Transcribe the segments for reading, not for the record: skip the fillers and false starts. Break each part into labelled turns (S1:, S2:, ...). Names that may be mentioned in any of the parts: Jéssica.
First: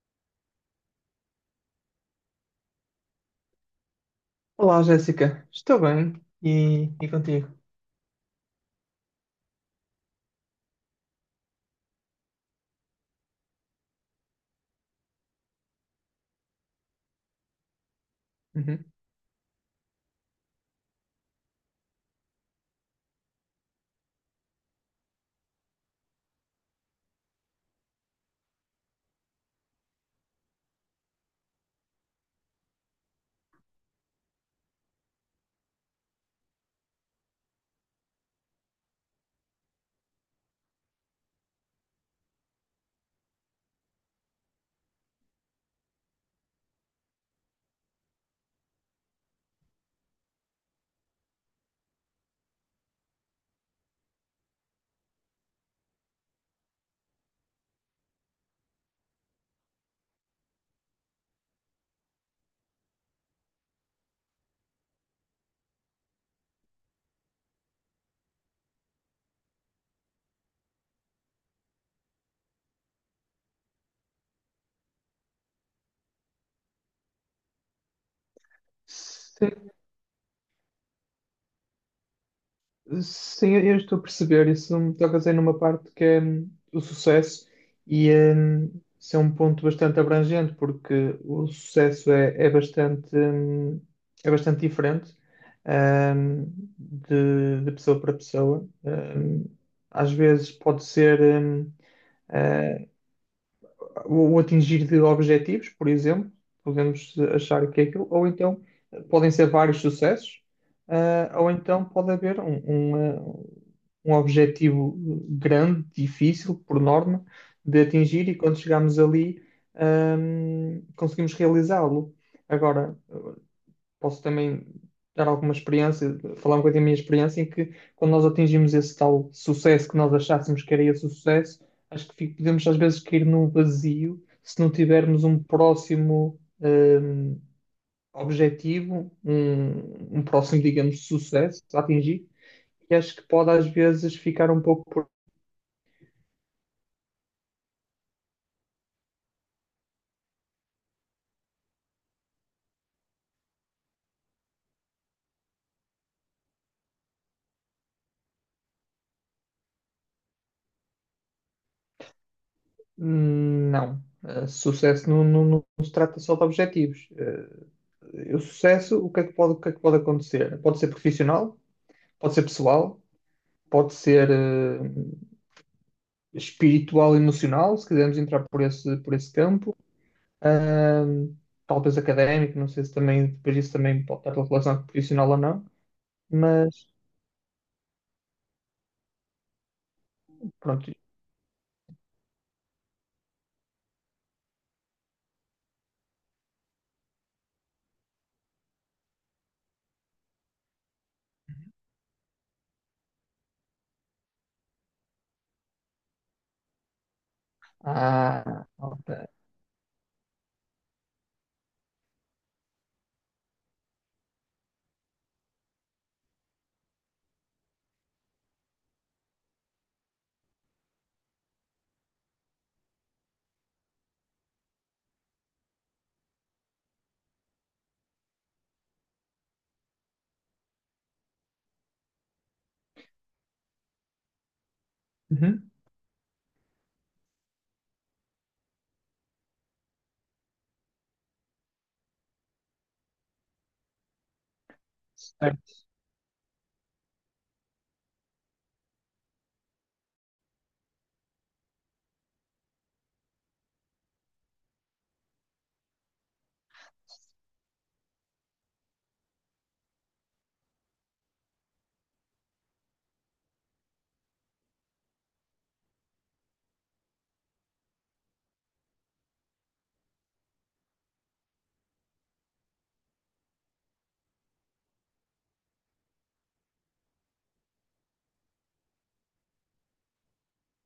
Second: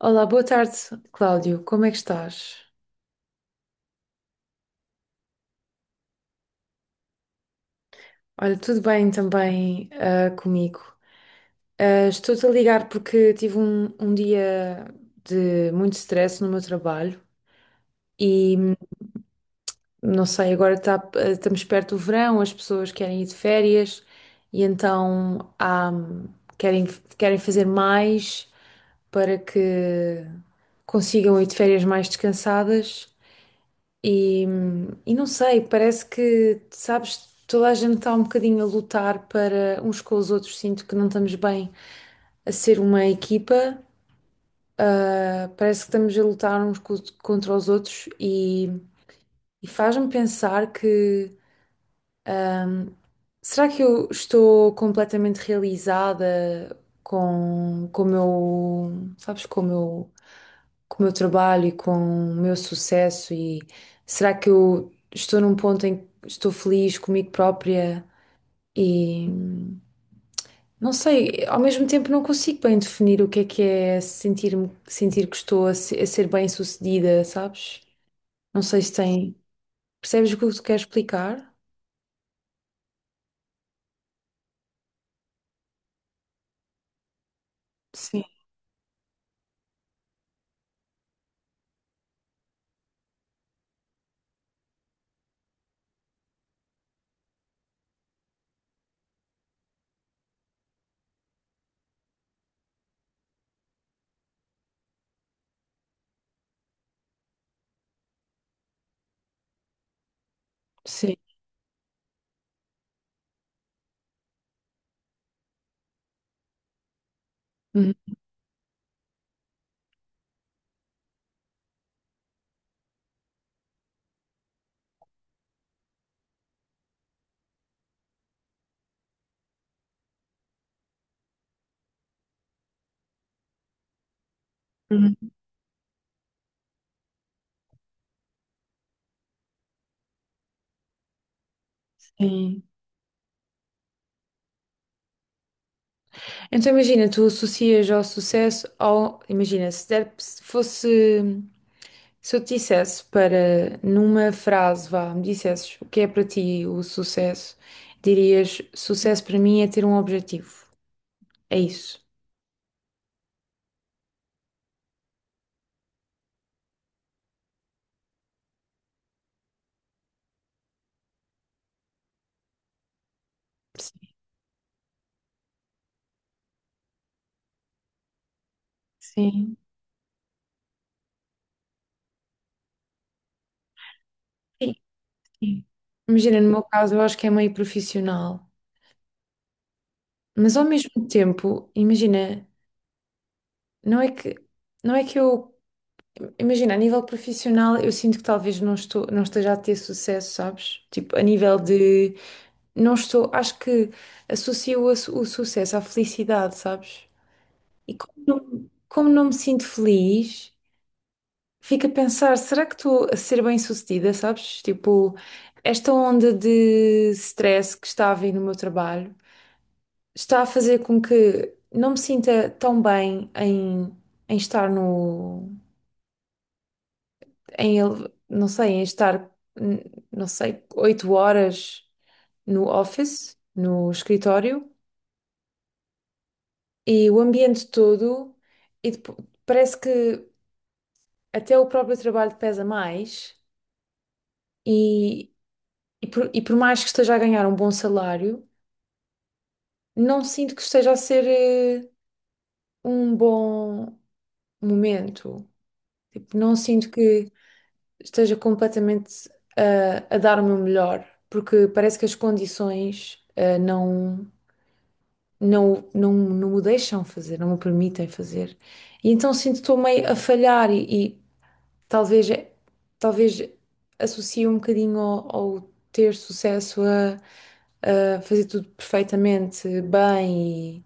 S1: Olá, boa tarde, Cláudio. Como é que estás?
S2: Olá, Jéssica. Estou bem. E contigo?
S1: Olha, tudo bem também comigo. Ah, estou-te a ligar porque tive um dia de muito stress no meu trabalho e
S2: Uhum.
S1: não sei, agora estamos perto do verão, as pessoas querem ir de férias e então querem, querem fazer mais para que consigam ir de férias mais descansadas. E, e não sei, parece que, sabes, toda a gente está um bocadinho a lutar para uns com os outros. Sinto que não estamos bem a ser uma equipa. Ah, parece que estamos a lutar uns contra os outros e faz-me pensar que será que eu estou completamente realizada com o meu, sabes, com o meu trabalho e com o meu sucesso e será que eu estou num ponto em que estou feliz comigo própria e não sei, ao mesmo tempo não consigo bem definir o que é sentir que estou a ser bem-sucedida, sabes? Não sei se tem,
S2: Sim,
S1: percebes o que eu te quero explicar?
S2: sim, eu estou a perceber. Isso me toca dizer numa parte que é o sucesso e
S1: Sim,
S2: isso é um ponto bastante abrangente, porque o sucesso é bastante, é bastante diferente hum, de pessoa para pessoa. Às vezes pode ser eh, o, atingir de objetivos, por exemplo, podemos achar que é aquilo, ou então podem ser vários sucessos,
S1: sim.
S2: ah, ou então pode haver um um objetivo grande, difícil, por norma, de
S1: Uhum,
S2: atingir e quando chegamos ali, conseguimos realizá-lo. Agora, posso também dar alguma experiência, falar um bocadinho da minha experiência, em que quando nós atingimos esse tal sucesso que nós achássemos que era esse o sucesso, acho que podemos às vezes cair num vazio se não
S1: uhum.
S2: tivermos um próximo objetivo, um próximo, digamos, sucesso a atingir,
S1: Sim.
S2: e acho que pode às vezes ficar um pouco por.
S1: Então imagina, tu associas ao sucesso ao, imagina, se der, se fosse. Se eu te dissesse para, numa frase, vá, me dissesses o que é para ti o sucesso, dirias: sucesso para mim é ter um objetivo. É isso.
S2: Não. Sucesso não, não se trata só de objetivos. Eh, o sucesso, o que é que pode, o que é que pode acontecer? Pode ser profissional, pode ser pessoal, pode
S1: Sim,
S2: ser espiritual e emocional, se quisermos entrar por esse
S1: sim.
S2: campo. Uh, Talvez académico, não sei se também depois isso também pode estar
S1: Sim.
S2: relacionado com profissional ou
S1: Sim.
S2: não,
S1: Imagina, no meu
S2: mas
S1: caso, eu acho que é meio profissional, mas ao
S2: pronto.
S1: mesmo tempo, imagina, não é que, não é que eu, imagina, a nível profissional, eu sinto que talvez não estou, não esteja a ter sucesso, sabes? Tipo, a nível de, não estou, acho que associo o sucesso à felicidade, sabes? E
S2: Ah,
S1: como
S2: ok.
S1: não me sinto feliz, fico a pensar, será que estou a ser bem-sucedida, sabes? Tipo, esta onda de stress que está a vir no meu trabalho está a fazer com que não me sinta tão bem em, estar no, não sei, em estar, hum, não sei, 8 horas no office, no escritório,
S2: Uhum.
S1: e o ambiente todo, e parece que até o próprio trabalho pesa mais. E,
S2: Certo.
S1: e por mais que esteja a ganhar um bom salário, não sinto que esteja a ser um bom momento. Tipo, não sinto que esteja completamente a dar o meu melhor, porque parece que as condições não me deixam fazer, não me permitem fazer. E então sinto que estou meio a falhar e talvez, talvez associe um bocadinho ao ter sucesso a fazer tudo perfeitamente bem e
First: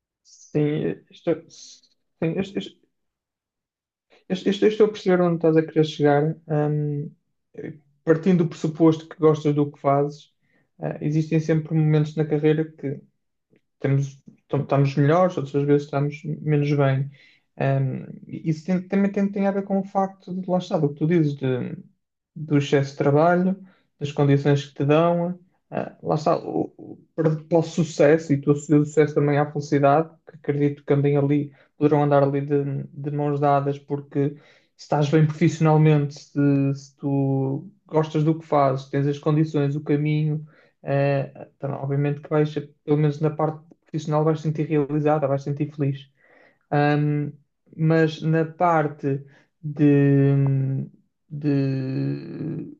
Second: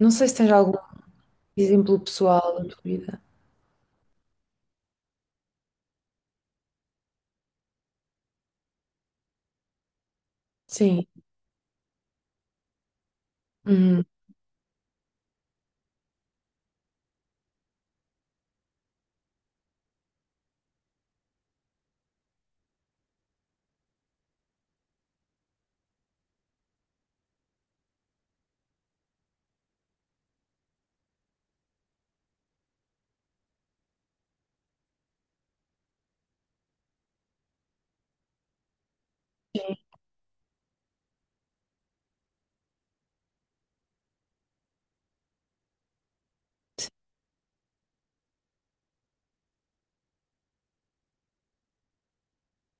S1: não sei se tens algum
S2: Sim, estou, sim,
S1: exemplo
S2: eu- eu-
S1: pessoal da tua
S2: eu-
S1: vida.
S2: eu estou a perceber onde estás a querer chegar. Partindo do pressuposto que gostas do que fazes, eh,
S1: Sim.
S2: existem sempre momentos na carreira que
S1: Uhum.
S2: temos, estamos melhores, outras vezes estamos menos bem. Um, isso também tem a ver com o facto de, lá está, do que tu dizes, do excesso de trabalho, das condições que te dão, ah, lá está, para o sucesso, e tu associas o sucesso também à felicidade, que acredito que andem ali, poderão andar ali de mãos dadas, porque se estás bem profissionalmente, se tu gostas do que fazes, tens as condições, o caminho, eh, então, obviamente que vais, pelo menos na parte profissional vais sentir realizada, vais sentir feliz. Ahm, mas na parte de, de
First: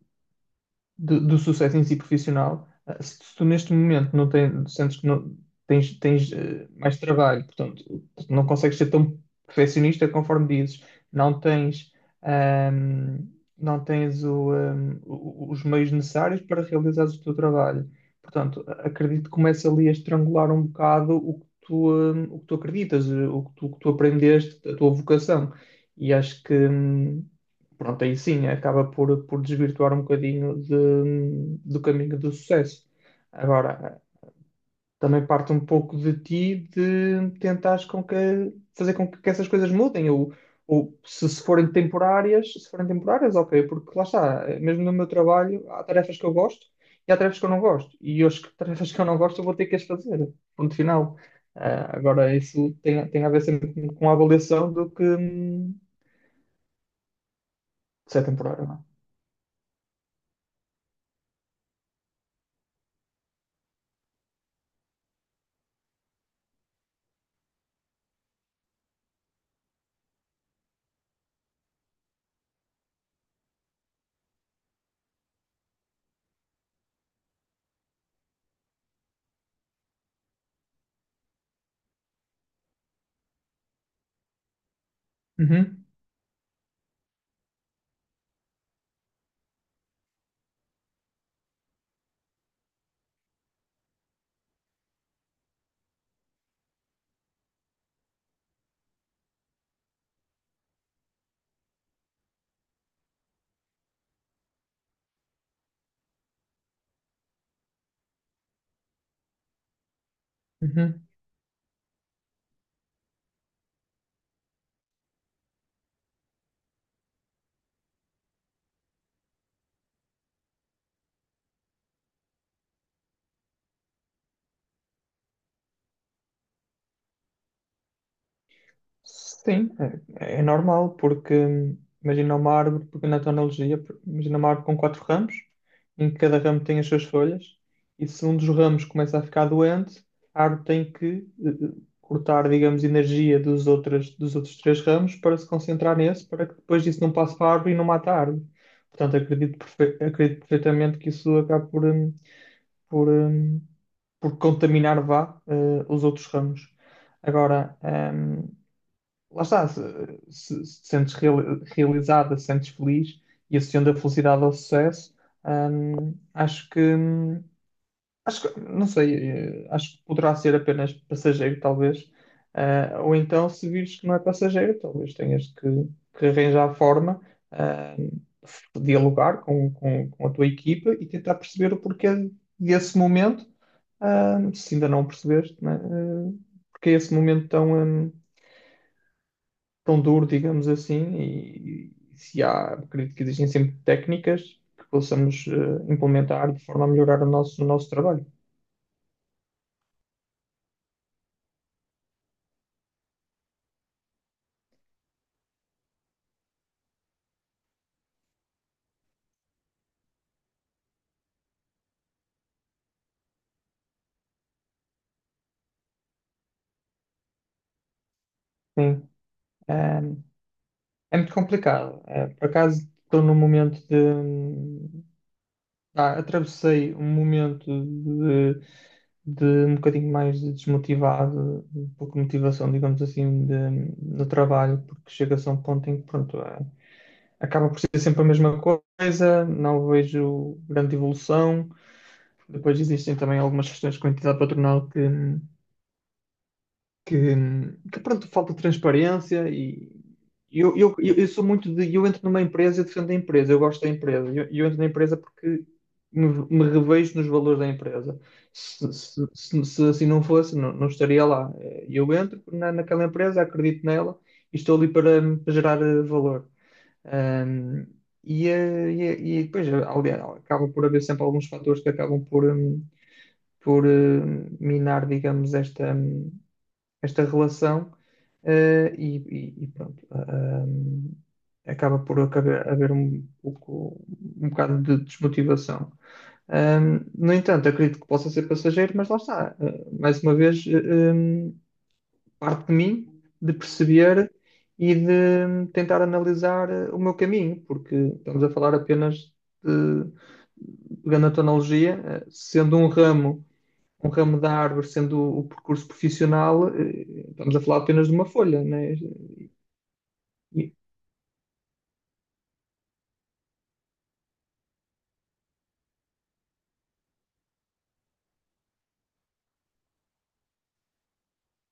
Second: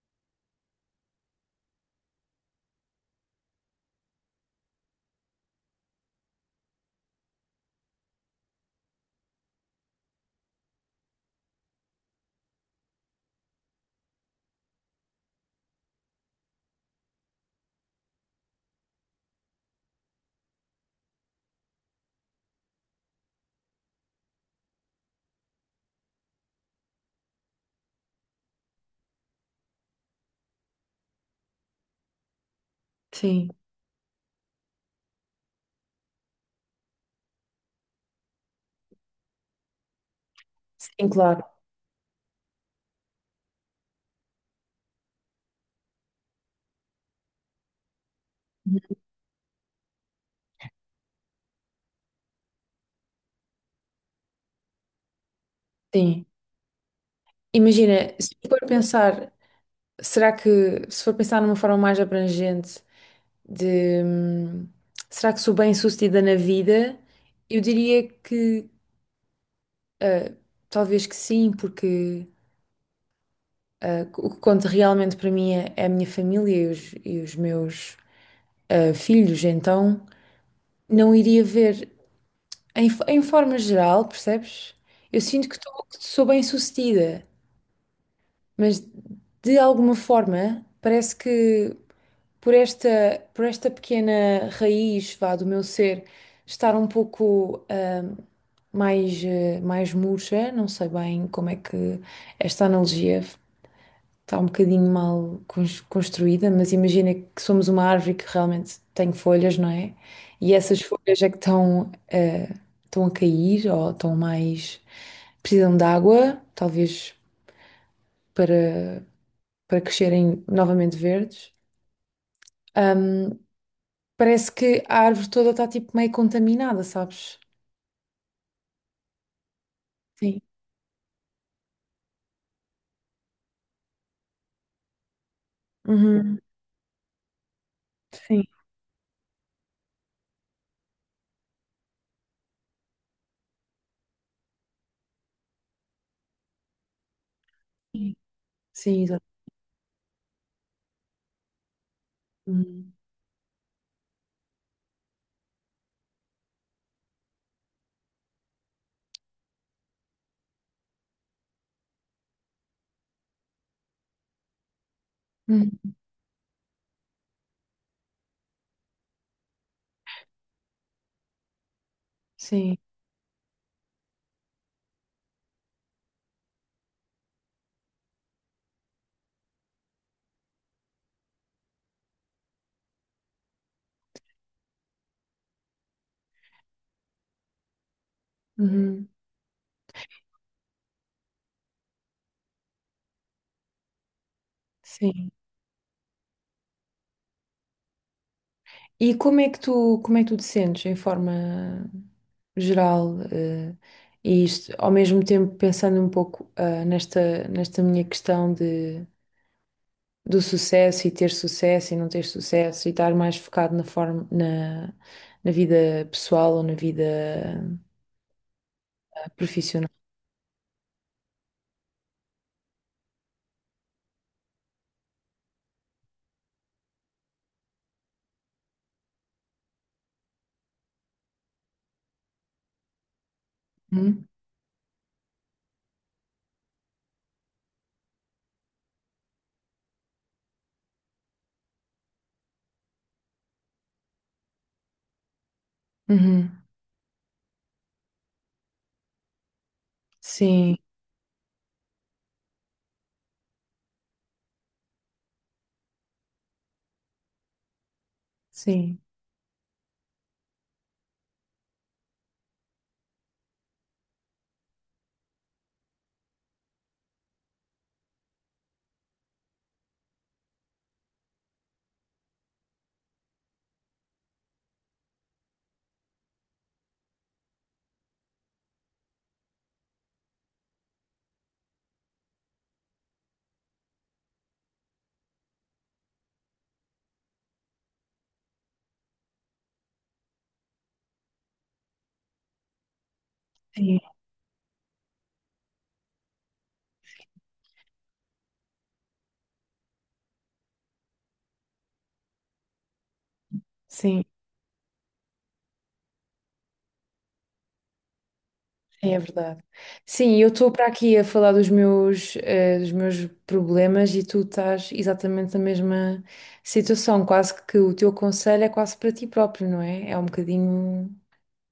S2: do, do sucesso em si profissional, eh, se tu neste momento não tens, sentes que não tens mais trabalho, portanto, não consegues ser tão perfeccionista conforme dizes, não tens, ahm, não tens os meios necessários para realizares o teu trabalho. Portanto, acredito que começa ali a estrangular um bocado o que tu acreditas, eh, o que tu aprendeste, a tua vocação. E acho que, pronto, aí sim acaba por desvirtuar um bocadinho do caminho do sucesso.
S1: Sim,
S2: Agora, também parte um pouco de ti de tentares com que, fazer com que essas coisas mudem, ou
S1: sim,
S2: se,
S1: claro.
S2: se forem temporárias, ok, porque lá está, mesmo no meu trabalho, há tarefas que eu gosto e há tarefas que eu não gosto, e as tarefas
S1: Uhum.
S2: que eu não gosto eu vou ter que as fazer, ponto final. Ah, agora, isso tem a ver sempre com a avaliação do que
S1: Sim. Imagina,
S2: se é
S1: se for
S2: temporário, não é?
S1: pensar, será que se for pensar numa forma mais abrangente de será que sou bem-sucedida na vida? Eu diria que ah, talvez que sim, porque o que conta realmente para mim é a minha família e os meus filhos, então. Não iria ver em forma geral, percebes? Eu sinto que,
S2: Uhum,
S1: que sou bem-sucedida, mas de alguma forma parece que por esta, por esta pequena raiz, vá, do meu ser estar um pouco mais murcha, não sei bem como é que esta analogia está um bocadinho mal construída, mas imagina que somos uma árvore que realmente tem folhas, não é? E essas
S2: uhum.
S1: folhas é que estão a cair ou precisam de água, talvez para, para crescerem novamente verdes. Ahm, Parece que a árvore toda está tipo meio contaminada, sabes?
S2: Sim,
S1: Sim.
S2: é normal, porque imagina uma árvore, porque na tua analogia, imagina uma árvore com quatro ramos, em que
S1: Uhum.
S2: cada ramo tem as suas folhas, e se um
S1: Sim.
S2: dos ramos começa a ficar doente, a árvore tem que eh, eh, cortar, digamos, energia dos outros três ramos para se concentrar nesse, para que depois disso não passe para a árvore e não mate a árvore.
S1: Sim,
S2: Portanto,
S1: exato.
S2: acredito, acredito perfeitamente que isso acaba por,
S1: Uhum.
S2: por, hum, por contaminar, vá, eh, os outros ramos. Agora, lá está, se, se te sentes realizada, se sentes feliz e associando a felicidade ao sucesso,
S1: Uhum.
S2: hum, acho que, hum, acho que, não sei, eh, acho que poderá ser apenas passageiro, talvez.
S1: Sim.
S2: Ah, ou então, se vires que não é passageiro, talvez tenhas que arranjar a forma, ah, de dialogar com a tua equipa e tentar perceber o porquê desse momento, ah, se ainda não o percebeste, né? Ah, porque é esse momento tão,
S1: Uhum.
S2: tão duro, digamos assim, e, se há, acredito que existem sempre técnicas que
S1: Sim.
S2: possamos implementar de forma a melhorar o nosso trabalho.
S1: E como é que tu, te sentes em forma geral, e isto, ao mesmo tempo pensando um pouco, nesta minha questão de, do sucesso e ter sucesso e não ter sucesso e estar mais focado na forma, na vida pessoal ou na vida
S2: Sim,
S1: profissional.
S2: eh, é muito complicado. Eh, por acaso estou num momento de, ah, atravessei um momento de um bocadinho mais de desmotivado, um pouco motivação, digamos assim, de,
S1: Uhum.
S2: no trabalho, porque chega-se a um ponto em que, pronto, ah, acaba por ser sempre a mesma coisa, não vejo grande evolução. Depois existem também algumas questões com a entidade patronal que
S1: Uhum.
S2: que, pronto, falta transparência e
S1: Sim,
S2: eu sou muito de, eu entro numa empresa e defendo a empresa, eu gosto da empresa, eu entro na empresa porque me revejo nos valores da empresa. Se,
S1: sim,
S2: se assim não fosse, não estaria lá. Eh, eu entro na, naquela empresa, acredito nela e estou ali para, para gerar eh, valor. Ahm, e depois eh, acaba por haver sempre alguns fatores que acabam por, minar, digamos, esta, esta relação e pronto. Acaba por acabar, haver um pouco, um bocado de desmotivação. No entanto, acredito que possa ser passageiro, mas lá está. Eh, mais uma vez, parte de mim de
S1: sim,
S2: perceber e de tentar analisar eh, o meu caminho, porque estamos a falar apenas de, pegando a tecnologia, eh, sendo um
S1: sim.
S2: ramo da árvore sendo o percurso profissional, eh, estamos a falar apenas de uma folha, né?
S1: É verdade. Sim, eu estou
S2: E-
S1: para aqui a falar dos meus problemas e tu estás exatamente na mesma situação. Quase que o teu conselho é quase para ti próprio, não é? É um bocadinho.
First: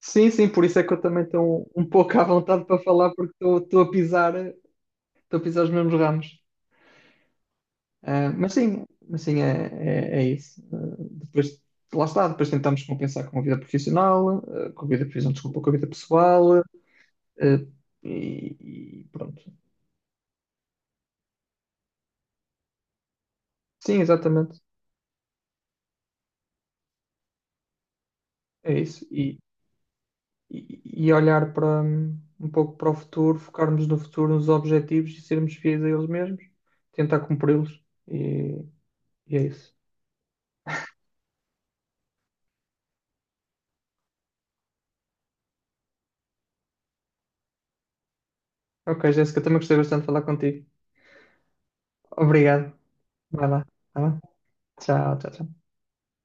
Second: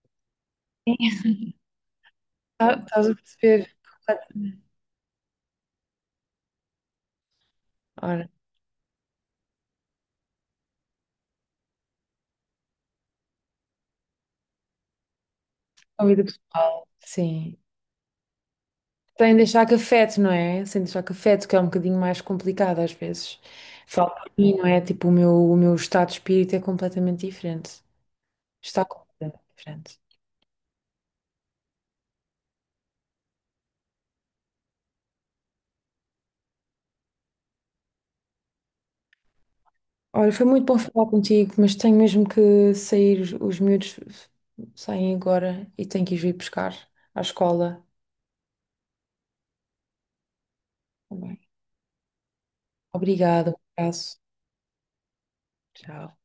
S2: Sim, sim, por isso é que eu
S1: Sim.
S2: também estou um pouco à vontade
S1: Ah,
S2: para
S1: estás
S2: falar,
S1: a
S2: porque
S1: perceber?
S2: estou a pisar, eh, estou a pisar os mesmos ramos.
S1: Ora,
S2: Ah, mas sim, é isso. Ah, depois, lá está, depois tentamos compensar com a vida profissional, ah, com a vida, profissional, desculpa, com a vida
S1: a vida
S2: pessoal,
S1: pessoal, sim.
S2: ah, e
S1: Sem
S2: pronto.
S1: deixar que afete, não é? Sem deixar que afete, que é um bocadinho mais complicado às vezes.
S2: Sim,
S1: Falo para mim,
S2: exatamente,
S1: não é? Tipo, o meu estado de espírito é completamente diferente.
S2: é
S1: Está
S2: isso.
S1: completamente diferente.
S2: E, e olhar para um pouco para o futuro, focarmos no futuro, nos objetivos e sermos fiéis a eles mesmos, tentar cumpri-los e, e é isso.
S1: Olha, foi muito bom falar contigo, mas tenho mesmo que sair. Os miúdos saem agora e tenho que os ir buscar à escola
S2: Ok, Jéssica, também gostei bastante de falar contigo.
S1: também.
S2: Obrigado. Vai
S1: Obrigada, um
S2: lá. Tá
S1: abraço.
S2: bem? Tchau, tchau, tchau.
S1: Tchau.